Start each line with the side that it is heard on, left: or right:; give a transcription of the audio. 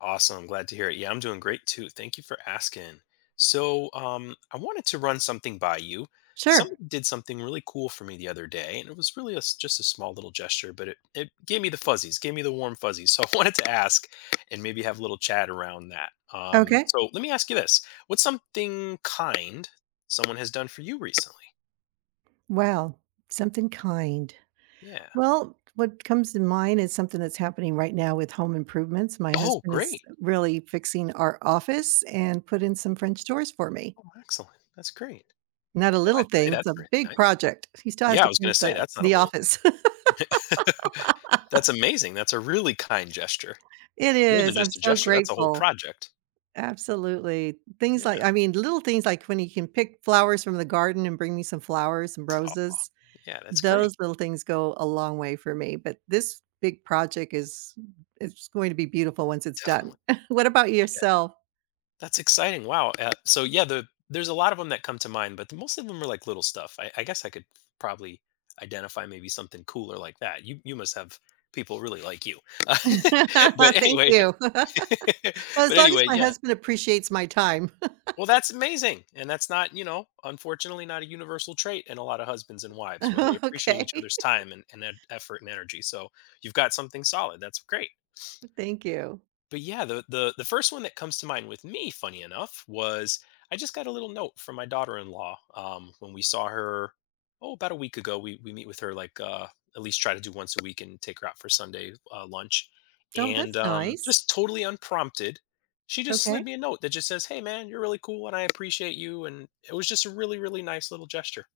left: Awesome, glad to hear it. Yeah, I'm doing great too, thank you for asking. So, um, I wanted to run something by you.
right: Sure.
left: Someone did something really cool for me the other day, and it was really a just a small little gesture, but it it gave me the fuzzies, gave me the warm fuzzies. So, I wanted to ask, and maybe have a little chat around that. Um,
right: Okay.
left: so, let me ask you this, what's something kind someone has done for you recently?
right: Well, something kind?
left: Yeah.
right: Well, what comes to mind is something that's happening right now with home improvements, my
left: Oh,
right: husband is,
left: great.
right: uh, really fixing our office and put in some French doors for me.
left: Oh, excellent, that's great.
right: Not a
left: Well,
right: little
left: I'd say
right: thing, it's
left: that's
right: a
left: really
right: big
left: nice.
right: project. He still has
left: Yeah, I
right: to
left: was gonna
right: paint
left: say
right: the
left: that's not a
right: the
left: little thing.
right: office.
left: That's amazing, that's a really kind gesture,
right: It
left: more than
right: is, I'm
left: just a
right: so
left: gesture, that's a whole
right: grateful.
left: project.
right: Absolutely. Things
left: Yeah.
right: like I mean, the little things, like, when he can pick flowers from the garden and bring me some flowers and
left: Aw,
right: roses,
left: yeah, that's great.
right: those little things go a long way for me, but this big project is m it's going to be beautiful once it's done.
left: Definitely. Yeah.
right: What about yourself?
left: That's exciting, wow, uh, so yeah, the there's a lot of 'em that come to mind, but the most of them are like little stuff. I I guess I could probably identify maybe something cooler like that. You you must have people really like you. But
right: Thank
left: anyway
right: you. Well, as
left: But
right: long as
left: anyway,
right: my
left: yeah
right: husband appreciates my time.
left: Well, that's amazing, and that's not you know, unfortunately not a universal trait in a lotta husbands and wives, where they
right: Oh,
left: appreciate each
right: okay.
left: other's time and can add effort and energy. So, you've got something solid, that's great.
right: Thank you.
left: But yeah, the the the first one that comes to mind with me, funny enough, was, I just got a little note from my daughter-in-law, um, when we saw her, oh, about a week ago, we we meet with her like, uh, at least try to do once a week and take her out for Sunday, uh, lunch.
right: Oh,
left: And,
right: that's
left: um,
right: nice.
left: just totally unprompted, she just slid
right: Okay.
left: me a note that just says, "Hey, man, you're really cool and I appreciate you," and it was just a really, really nice little gesture.